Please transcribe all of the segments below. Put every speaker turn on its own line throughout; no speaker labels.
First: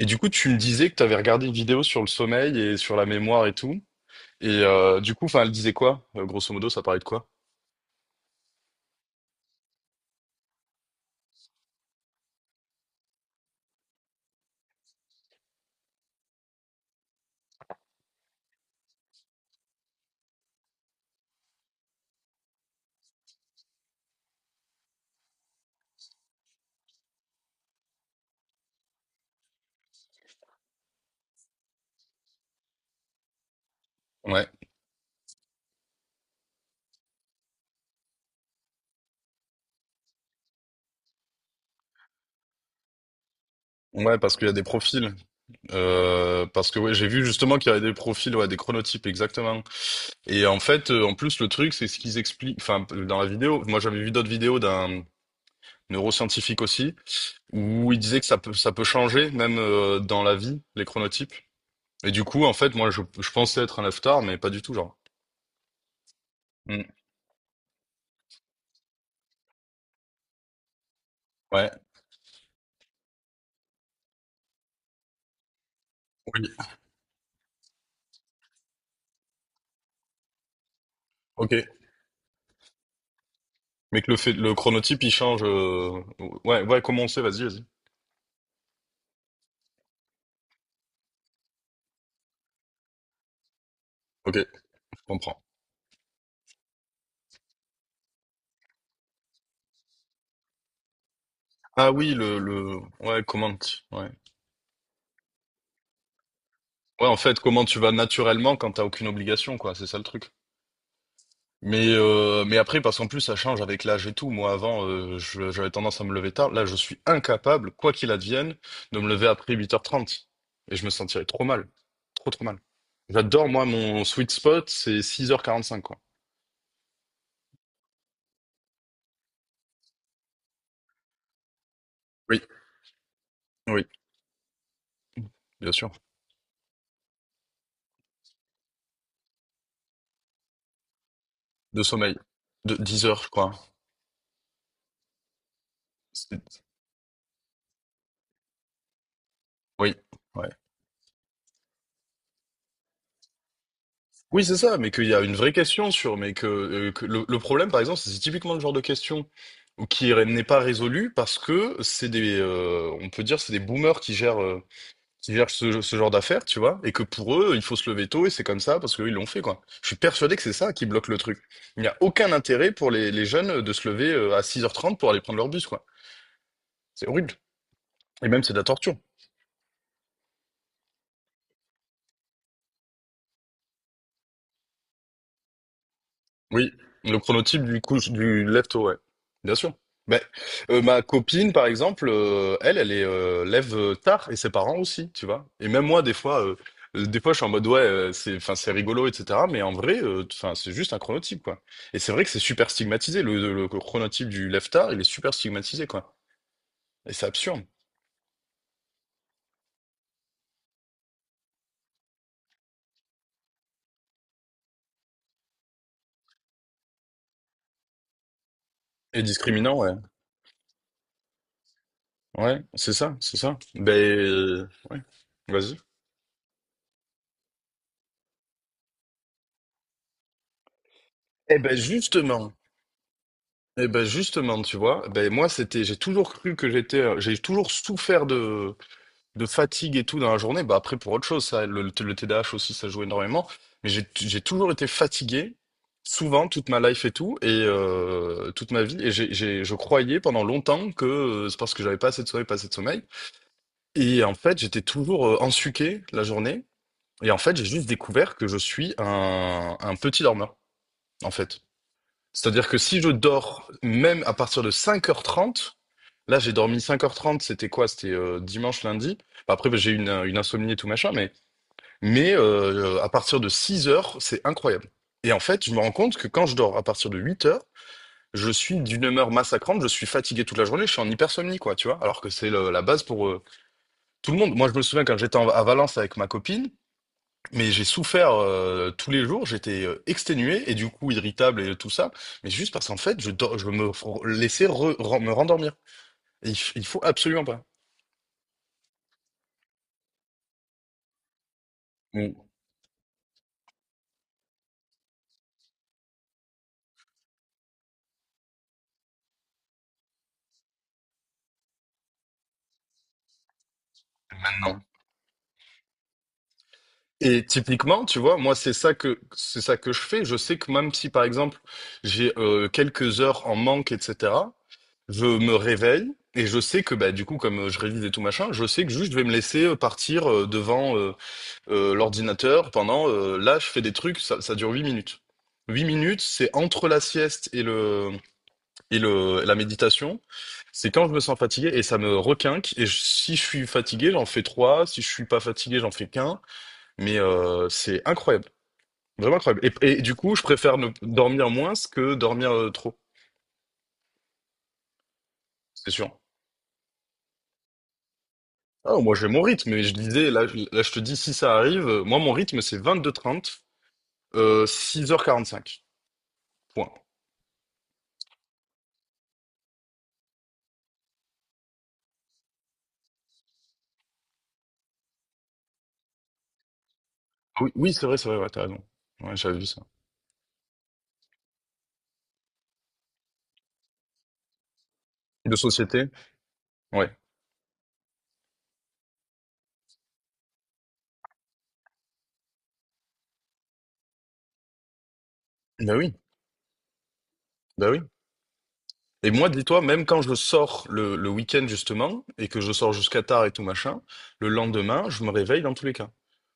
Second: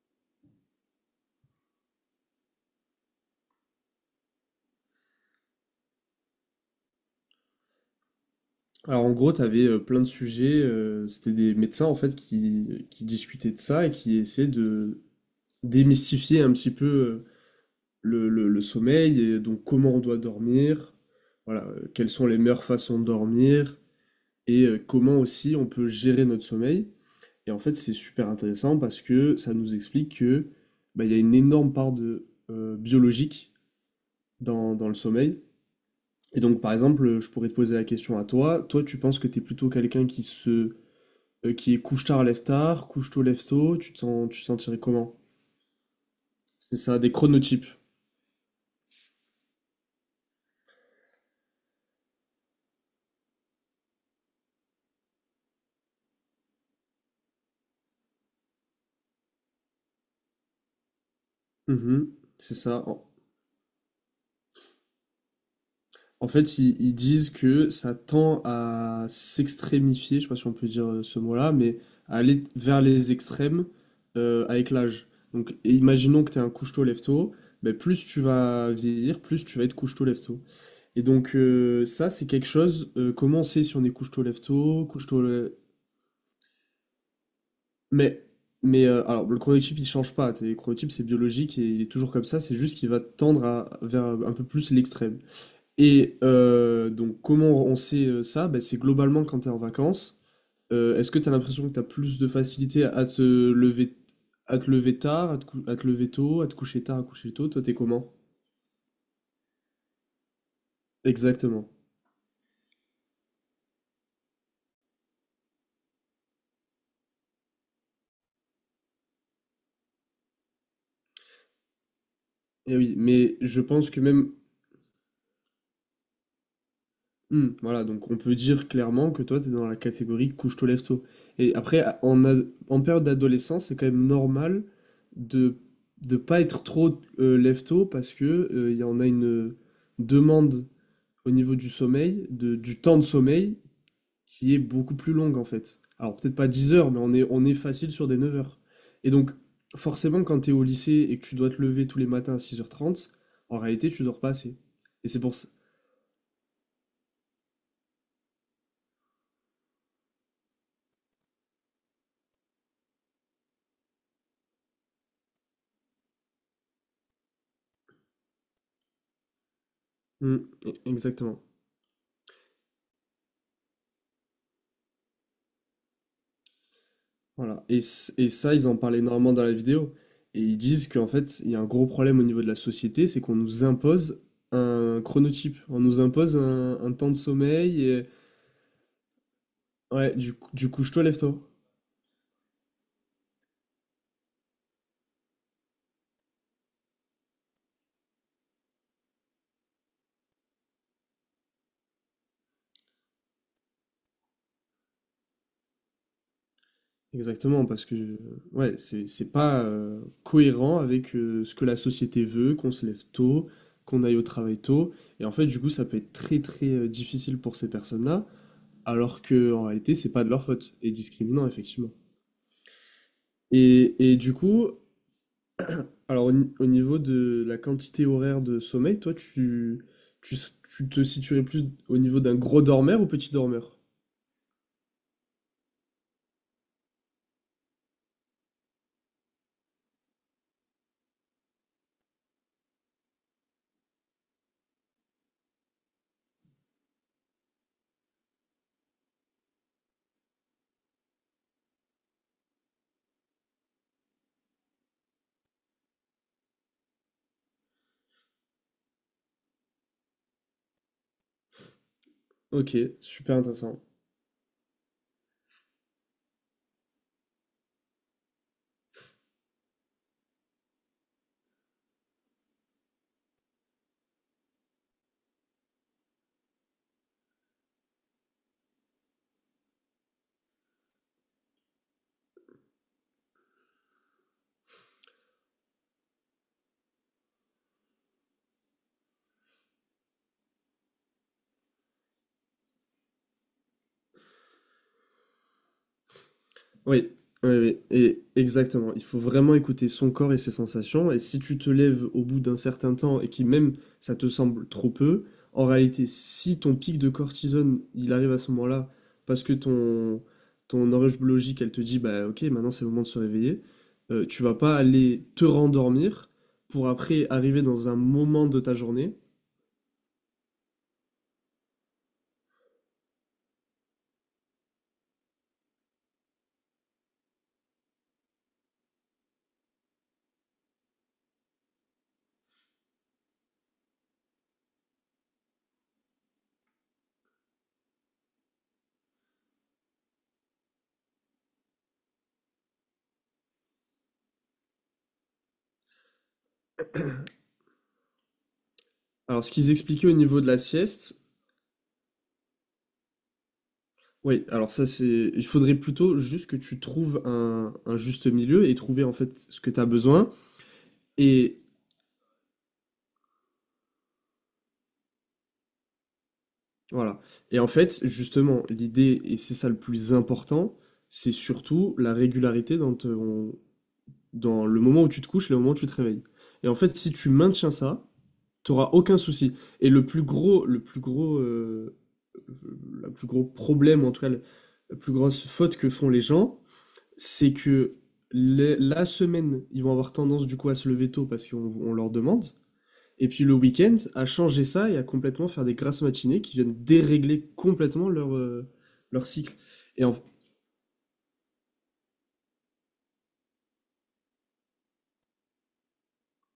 Et du coup, tu me disais que tu avais regardé une vidéo sur le sommeil et sur la mémoire et tout. Et du coup, enfin, elle disait quoi? Grosso modo, ça parlait de quoi?
Alors en gros, tu avais plein de sujets, c'était des médecins en fait qui discutaient de ça et qui essayaient de démystifier un petit peu le sommeil et donc comment on doit dormir, voilà, quelles sont les meilleures façons de dormir et comment aussi on peut gérer notre sommeil. Et en fait, c'est super intéressant parce que ça nous explique que bah, il y a une énorme part de biologique
Ouais.
dans le sommeil. Et donc par exemple, je pourrais te poser la question à toi, toi tu penses que tu es plutôt quelqu'un qui se qui est couche-tard, lève-tard, couche-tôt, lève-tôt,
Ouais, parce
tu
qu'il
te
y a des
sentirais
profils.
comment?
Parce
C'est
que ouais,
ça,
j'ai
des
vu justement
chronotypes.
qu'il y avait des profils, ouais, des chronotypes, exactement. Et en fait, en plus, le truc, c'est ce qu'ils expliquent. Enfin, dans la vidéo, moi j'avais vu d'autres vidéos d'un neuroscientifique aussi, où il disait que ça peut changer, même dans la vie, les chronotypes.
Mhm,
Et du coup, en
c'est
fait,
ça.
moi,
En,
je pensais être un leftar, mais pas du tout, genre.
en fait, ils,
Mm.
ils disent que ça tend à s'extrémifier, je sais pas si on peut dire ce mot-là,
Ouais.
mais à aller vers les extrêmes avec l'âge. Donc, et imaginons que tu es un
Oui.
couche-tôt, lève-tôt, mais plus tu vas vieillir, plus tu vas être couche-tôt, lève-tôt. Et donc,
Ok.
ça, c'est quelque chose, comment on sait si on est
Mais que le
couche-tôt,
fait, le
lève-tôt,
chronotype, il
couche-tôt.
change. Ouais, ouais, comment on sait? Vas-y, vas-y.
Mais, mais alors, le chronotype, il change pas. Le chronotype, c'est biologique et il est toujours comme ça. C'est juste qu'il va tendre vers un
Ok,
peu plus
je
l'extrême.
comprends.
Et donc, comment on sait ça? Ben, c'est globalement quand t'es en vacances. Est-ce que t'as l'impression que t'as
Ah oui,
plus de facilité
ouais, comment, ouais.
à te lever tard, à te lever tôt, à te coucher tard, à
Ouais, en
coucher
fait,
tôt? Toi,
comment
t'es
tu vas
comment?
naturellement quand t'as aucune obligation, quoi. C'est ça le truc.
Exactement.
Mais après, parce qu'en plus, ça change avec l'âge et tout. Moi, avant, j'avais tendance à me lever tard. Là, je suis incapable, quoi qu'il advienne, de me lever après 8h30. Et je me sentirais trop mal. Trop, trop mal.
Et oui, mais
J'adore,
je
moi,
pense que
mon sweet
même.
spot, c'est 6h45 quoi.
Mmh, voilà, donc on peut dire clairement que toi, tu es dans la catégorie couche-tôt, lève-tôt. Et après,
Oui,
en période d'adolescence, c'est
oui,
quand même normal de
bien sûr.
pas être trop lève-tôt parce que il y en a une demande au niveau du
De sommeil.
sommeil,
De
du temps de
10 heures, je crois.
sommeil, qui est beaucoup plus longue en fait. Alors peut-être pas
C'est-
10 heures, mais on est facile sur des 9 heures. Et donc,
Oui,
forcément, quand
ouais.
tu es au lycée et que tu dois te lever tous les matins à 6h30, en réalité, tu dors pas
Oui,
assez.
c'est ça, mais qu'il
Et
y
c'est
a une
pour ça.
vraie question sur, mais que le problème, par exemple, c'est typiquement le genre de question n'est pas résolue parce que c'est des, on peut dire, c'est des boomers qui gèrent, ce genre d'affaires, tu vois, et que pour eux, il faut se lever tôt et c'est comme ça parce qu'eux, ils l'ont fait, quoi. Je suis persuadé que
Mm,
c'est ça qui bloque le truc.
Exactement.
Il n'y a aucun intérêt pour les jeunes de se lever à 6h30 pour aller prendre leur bus, quoi. C'est horrible.
Voilà. Et, c-
Et
et
même, c'est
ça,
de la
ils en parlent
torture.
énormément dans la vidéo. Et ils disent qu'en fait, il y a un gros problème au niveau de la société, c'est qu'on nous impose un chronotype. On nous impose
Oui,
un temps de
le chronotype du
sommeil. Et...
couche du lève-tôt, ouais. Bien sûr.
Ouais,
Mais,
du
ma
couche-toi, lève-toi.
copine, par exemple, elle est lève tard et ses parents aussi, tu vois. Et même moi, je suis en mode ouais, enfin, c'est rigolo, etc. Mais en vrai, enfin, c'est juste un chronotype, quoi. Et c'est vrai que c'est super stigmatisé. Le chronotype du lève tard, il est super stigmatisé, quoi. Et c'est absurde.
Exactement, parce que ouais, c'est pas cohérent avec ce que la société veut, qu'on se lève tôt, qu'on aille au travail tôt. Et en fait, du coup, ça peut être très très difficile pour ces personnes-là, alors
Et
que en
discriminant, ouais.
réalité, c'est pas de leur faute. Et discriminant, effectivement.
Ouais, c'est ça, c'est ça. Ben,
Et, et du coup,
ouais. Vas-y.
Alors, au, ni- au niveau de la quantité horaire de sommeil, toi, tu te situerais
Eh
plus
ben,
au niveau d'un
justement.
gros dormeur ou petit dormeur?
Eh ben justement, tu vois, ben moi c'était, j'ai toujours cru que j'étais, j'ai toujours souffert de fatigue et tout dans la journée. Bah après pour autre chose, ça, le TDAH aussi ça joue énormément, mais j'ai toujours été fatigué, souvent toute ma life et tout et toute ma vie. Et je croyais pendant longtemps que c'est parce que j'avais pas assez de sommeil, pas assez de sommeil. Et en fait j'étais toujours ensuqué la journée. Et en fait j'ai juste découvert que je suis un petit dormeur en fait. C'est-à-dire que
Ok,
si je
super
dors
intéressant.
même à partir de 5h30, là j'ai dormi 5h30, c'était quoi? C'était dimanche, lundi. Bah, après, bah, j'ai eu une insomnie et tout machin, mais, à partir de 6 heures c'est incroyable. Et en fait, je me rends compte que quand je dors à partir de 8 heures, je suis d'une humeur massacrante, je suis fatigué toute la journée, je suis en hypersomnie, quoi, tu vois, alors que c'est la base pour tout le monde. Moi, je me souviens quand j'étais à Valence avec ma copine, mais j'ai souffert tous les jours, j'étais exténué et du coup irritable et tout ça, mais juste parce qu'en fait, je, dor- je me f- laissais me rendormir. Et il faut
Oui,
absolument
oui,
pas.
oui, et exactement. Il faut vraiment écouter son corps et ses sensations. Et si tu te lèves au bout
Ou
d'un certain temps et qui même ça te semble trop peu, en réalité, si ton pic de cortisone, il arrive à ce moment-là, parce que ton horloge biologique, elle te dit, bah ok, maintenant c'est le moment de se réveiller, tu vas pas
maintenant.
aller te rendormir pour après
Et
arriver dans un
typiquement, tu vois,
moment
moi
de
c'est
ta
ça
journée.
que c'est ça que je fais. Je sais que même si par exemple j'ai quelques heures en manque, etc., je me réveille et je sais que bah du coup comme je révise et tout machin, je sais que juste je vais me laisser partir devant l'ordinateur pendant là je fais des trucs ça dure 8 minutes. 8 minutes, c'est entre la sieste et le la méditation. C'est quand je me sens fatigué et ça me requinque et si je suis fatigué, j'en fais 3 si je suis pas fatigué, j'en fais qu'un mais c'est incroyable. Vraiment
Alors, ce
incroyable.
qu'ils
Et
expliquaient au
du coup,
niveau
je
de la
préfère ne
sieste.
dormir moins que dormir trop,
Oui, alors ça c'est, il faudrait
c'est sûr.
plutôt juste que tu trouves un juste milieu et
Ah,
trouver en
moi j'ai mon
fait ce que
rythme,
tu
mais
as
je
besoin
disais, là, là je te dis si ça
et
arrive, moi mon rythme c'est vingt-deux h 30, 6h45 point.
voilà. Et en fait, justement, l'idée et c'est ça le plus important, c'est surtout la régularité dans dans le moment où tu te couches et le moment où tu te réveilles. Et en fait, si tu
Oui,
maintiens
oui,
ça,
c'est vrai, ouais, tu
tu
raison.
n'auras aucun
Ouais,
souci.
j'avais vu ça.
Et le plus gros, le plus gros, le plus gros problème, en tout cas, la plus grosse
De
faute que
société?
font les gens,
Ouais.
c'est que la semaine, ils vont avoir tendance du coup à se lever tôt parce qu'on on leur demande. Et puis le week-end, à changer ça et à complètement faire des
Bah
grasses
oui,
matinées qui viennent dérégler
bah oui.
complètement leur
Et moi,
cycle.
dis-toi,
Et
même
en,
quand je sors le week-end, justement, et que je sors jusqu'à tard et tout machin, le lendemain, je me réveille dans tous les cas.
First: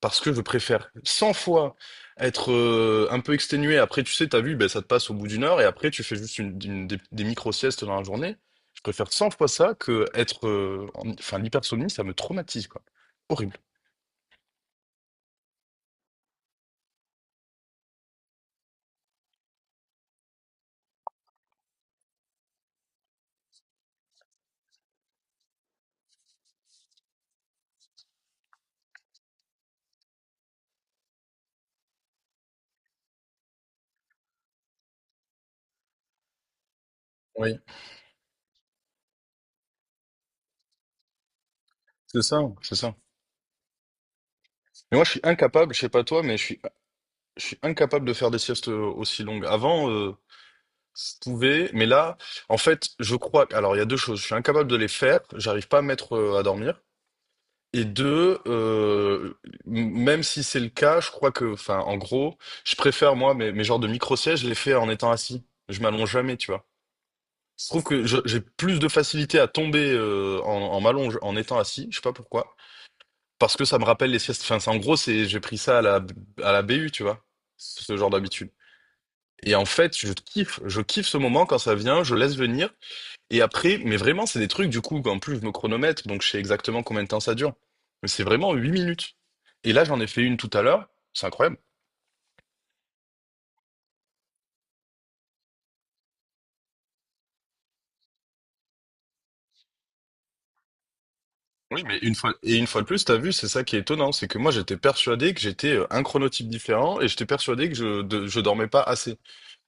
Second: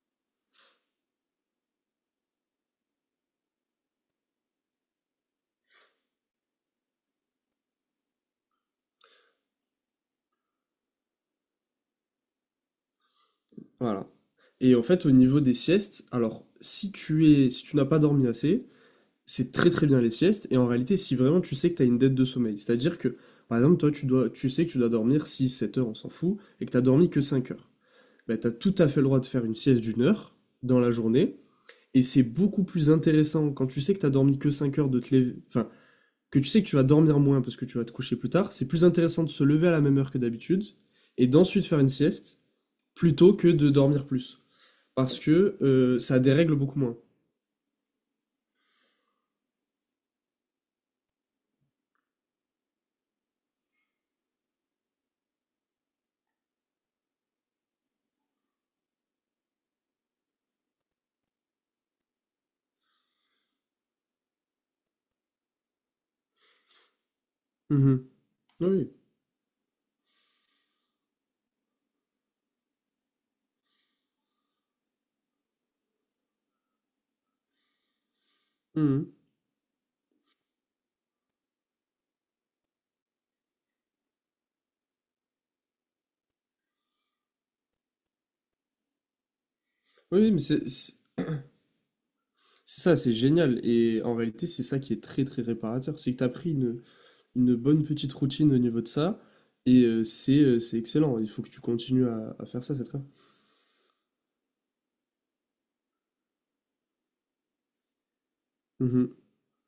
Parce que je préfère 100 fois être un peu exténué. Après, tu sais, t'as vu, ben, ça te passe au bout d'une heure, et après, tu fais juste des micro-siestes dans la journée. Je préfère 100 fois ça que être enfin, l'hypersomnie, ça me traumatise, quoi. Horrible.
voilà. Et en fait, au niveau des siestes, alors si tu es, si tu n'as pas dormi assez, c'est très très bien les siestes. Et en réalité, si vraiment tu sais que tu as une dette de sommeil, c'est-à-dire que par exemple, toi, tu dois, tu sais que tu dois dormir 6-7 heures, on s'en fout, et que tu as dormi que 5 heures. Bah, tu as tout à fait le droit de faire une sieste d'1 heure dans la journée. Et c'est beaucoup plus intéressant quand tu sais que t'as dormi que 5 heures de te lever, enfin, que tu sais que tu vas dormir moins parce
Oui,
que tu vas te coucher plus tard, c'est plus intéressant de se lever à la même heure que d'habitude et d'ensuite faire une
c'est
sieste
ça, c'est ça.
plutôt que de dormir plus.
Mais moi, je
Parce
suis
que
incapable, je sais pas
ça
toi,
dérègle beaucoup moins.
Je suis incapable de faire des siestes aussi longues. Avant, je pouvais, mais là, en fait, je crois que. Alors, il y a deux choses. Je suis incapable de les faire, j'arrive pas à me mettre à dormir. Et deux, même si c'est le cas, je crois que, enfin, en gros, je préfère, moi, mes genres de micro-sièges, je les fais en étant assis. Je m'allonge jamais, tu vois. Je trouve que
Mhm.
j'ai plus
Oui.
de facilité à tomber en, m'allonge en étant assis, je sais pas pourquoi. Parce que ça me rappelle les siestes. Enfin, en gros, j'ai pris ça à la BU, tu vois, ce genre d'habitude.
Mhm.
Et en fait, je kiffe ce moment quand ça vient, je laisse venir. Et après, mais vraiment, c'est des trucs du coup, en plus, je me chronomètre, donc je sais exactement combien de temps ça dure. Mais c'est vraiment 8 minutes. Et là, j'en ai fait
Oui,
une
mais
tout à
c'est
l'heure,
c'est-
c'est incroyable.
c'est ça, c'est génial. Et en réalité, c'est ça qui est très très réparateur. C'est que tu as pris une bonne petite routine au niveau de ça. Et c'est excellent. Il faut que tu
Oui, mais
continues
une fois,
à
et
faire
une
ça,
fois
c'est
de
très
plus,
bien.
t'as vu, c'est ça qui est étonnant, c'est que moi, j'étais persuadé que j'étais un chronotype différent et j'étais persuadé que je dormais pas
Mhm.
assez.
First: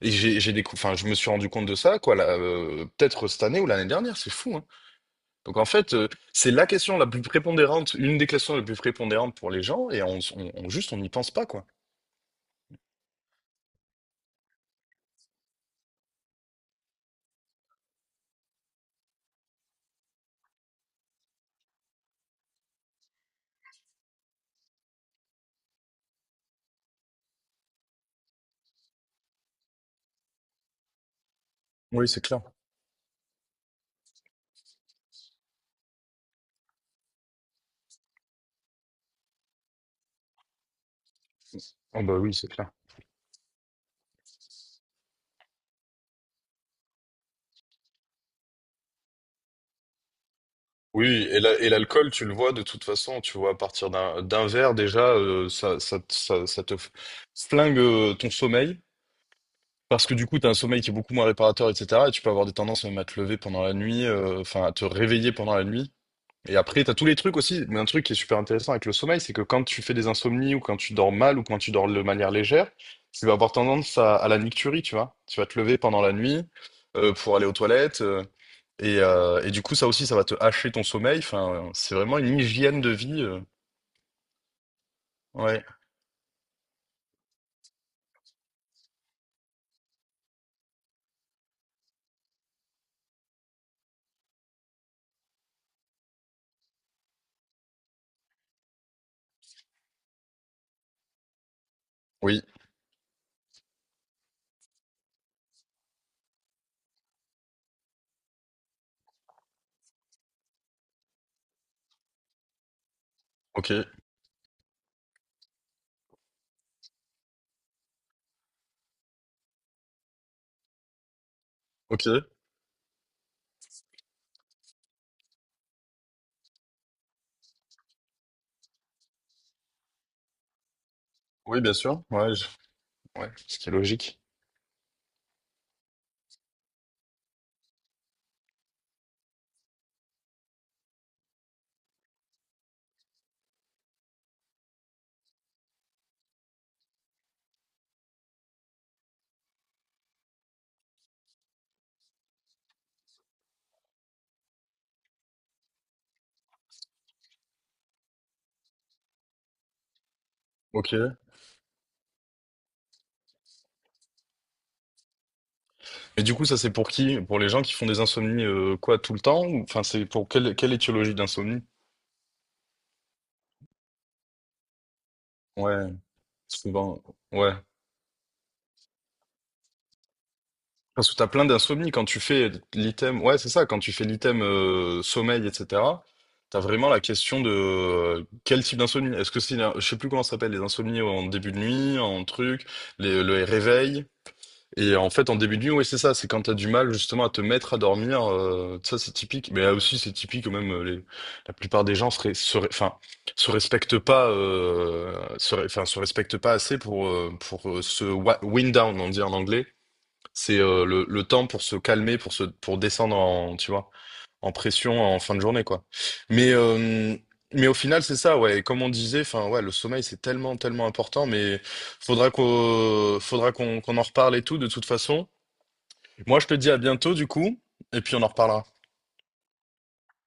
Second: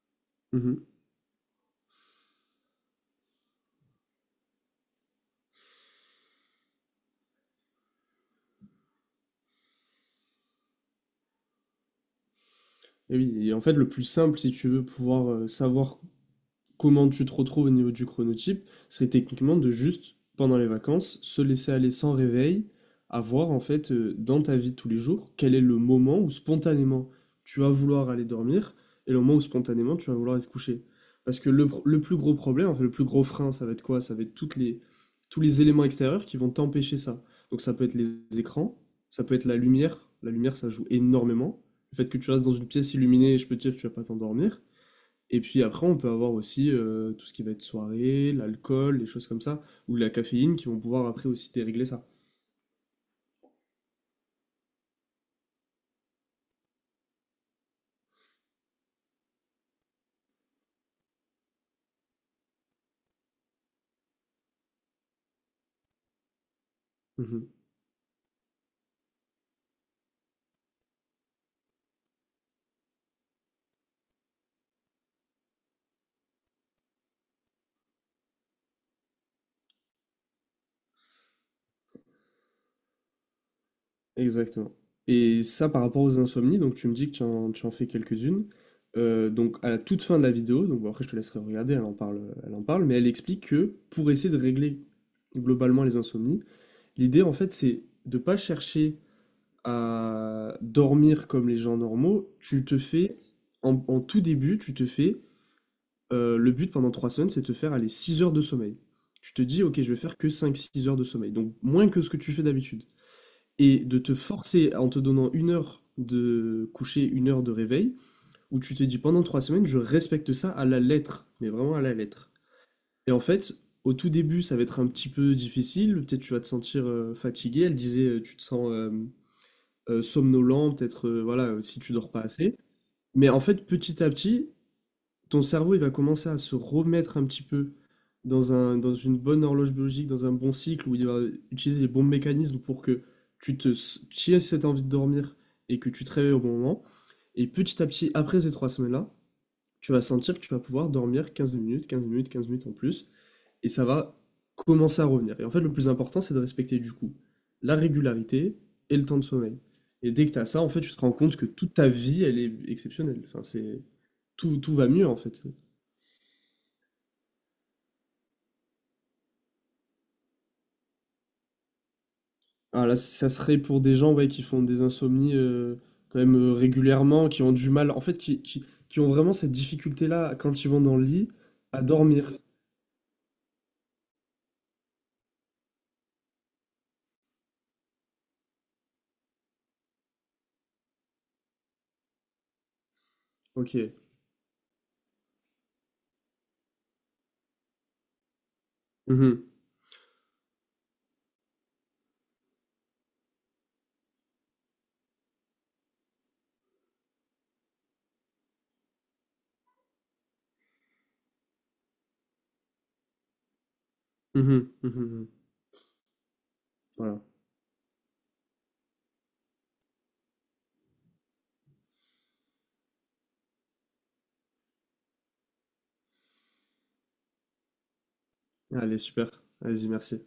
Mhm.
Enfin, je me suis rendu compte de ça, quoi, là, peut-être cette année ou l'année dernière, c'est fou, hein. Donc en fait, c'est la question la plus prépondérante, une des questions les plus prépondérantes pour les gens, et juste on n'y pense pas, quoi.
Et oui, en fait, le plus simple, si tu veux pouvoir savoir comment tu te retrouves au niveau du chronotype, serait techniquement de juste, pendant les vacances, se laisser aller sans réveil, à voir en fait dans ta vie de tous les jours quel est le moment où spontanément tu vas vouloir aller dormir et le moment où spontanément tu vas vouloir aller te coucher. Parce que le
Oui,
plus
c'est
gros
clair.
problème, en fait, le plus gros frein, ça va être quoi? Ça va être tous les éléments extérieurs qui vont t'empêcher ça. Donc ça peut être les écrans, ça peut être la lumière. La lumière, ça joue énormément. Le
Oh
fait
bah
que tu
oui,
restes
c'est
dans une
clair.
pièce illuminée, je peux te dire que tu vas pas t'endormir. Et puis après, on peut avoir aussi tout ce qui va être soirée, l'alcool, les choses comme ça, ou la caféine qui vont
Oui,
pouvoir après
et
aussi
et
dérégler ça.
l'alcool, tu le vois de toute façon, tu vois, à partir d'un verre déjà, ça te flingue ton sommeil, parce que du coup, tu as un sommeil qui est beaucoup moins réparateur, etc. Et tu peux avoir des tendances même à te lever pendant la nuit, enfin à te réveiller pendant la nuit. Et après, t'as tous les trucs
Mhm.
aussi. Mais un truc qui est super intéressant avec le sommeil, c'est que quand tu fais des insomnies ou quand tu dors mal ou quand tu dors de manière légère, tu vas avoir tendance à la nicturie, tu vois. Tu vas te lever pendant la nuit pour aller aux toilettes. Et du coup, ça aussi, ça va te hacher ton sommeil. Enfin, c'est vraiment une hygiène de vie.
Exactement. Et
Ouais.
ça, par rapport aux insomnies, donc tu me dis que tu en fais quelques-unes. Donc à la toute fin de la vidéo, donc bon, après je te laisserai regarder, elle en parle, mais elle explique que pour essayer de régler globalement les insomnies, l'idée en fait c'est de pas chercher à dormir comme les gens normaux.
Oui.
Tu te fais en, en tout début, tu te fais Le but pendant 3 semaines, c'est de te faire aller 6 heures de sommeil. Tu te dis, ok, je vais faire que 5, 6 heures de sommeil, donc moins que ce que tu fais d'habitude.
Ok.
Et de te forcer en te donnant une heure de coucher, une heure de réveil, où tu te dis pendant 3 semaines, je respecte ça à la lettre, mais vraiment à la
Ok.
lettre. Et en fait, au tout début, ça va être un petit peu difficile, peut-être tu vas te sentir fatigué, elle disait, tu te sens somnolent, peut-être voilà,
Oui, bien
si tu
sûr.
dors pas
Ouais.
assez. Mais
Ouais.
en
Ce
fait,
qui est
petit à
logique.
petit, ton cerveau, il va commencer à se remettre un petit peu dans un, dans une bonne horloge biologique, dans un bon cycle, où il va utiliser les bons mécanismes pour que tu aies cette envie de dormir et que tu te réveilles au bon moment. Et petit à petit, après ces 3 semaines-là, tu vas sentir que tu vas pouvoir dormir 15 minutes, 15 minutes, 15 minutes en plus, et ça va commencer à revenir. Et en fait, le plus important, c'est de respecter du coup la régularité et le temps de sommeil. Et dès que tu as ça, en fait,
Ok.
tu te rends compte que toute ta vie, elle est exceptionnelle. Enfin, c'est tout, tout va mieux en fait.
Et du coup, ça, c'est pour qui? Pour les gens qui font des insomnies, quoi, tout le temps? Ou, enfin, c'est pour quelle, étiologie d'insomnie?
Alors là, ça serait pour des gens ouais, qui font des insomnies
Ouais,
quand même
souvent,
régulièrement, qui ont
ouais.
du mal, en fait, qui ont vraiment cette difficulté-là quand ils vont dans le
Parce que
lit
t'as plein
à
d'insomnie quand tu
dormir.
fais l'item, ouais, c'est ça, quand tu fais l'item sommeil, etc., t'as vraiment la question de quel type d'insomnie. Est-ce que c'est, je sais plus comment ça s'appelle, les insomnies en début de nuit, en truc, le
Ok.
réveil. Et en fait, en début de nuit, oui, c'est ça, c'est quand t'as du mal justement à te mettre à dormir, ça c'est
Mhm.
typique. Mais là aussi, c'est typique, même la plupart des gens enfin, se respectent pas, enfin, se respectent pas assez pour wind down, on dit en anglais. C'est le temps pour se calmer, pour descendre en, tu vois, en
Mhm. Mhm.
pression en
Mhm.
fin de journée, quoi. Mais, euh,
Voilà.
mais au final, c'est ça, ouais. Et comme on disait, enfin, ouais, le sommeil, c'est tellement, tellement important, mais faudra qu'on en reparle et tout, de toute façon. Moi, je te dis à bientôt, du coup, et puis on en reparlera.
Allez, super. Vas-y, merci.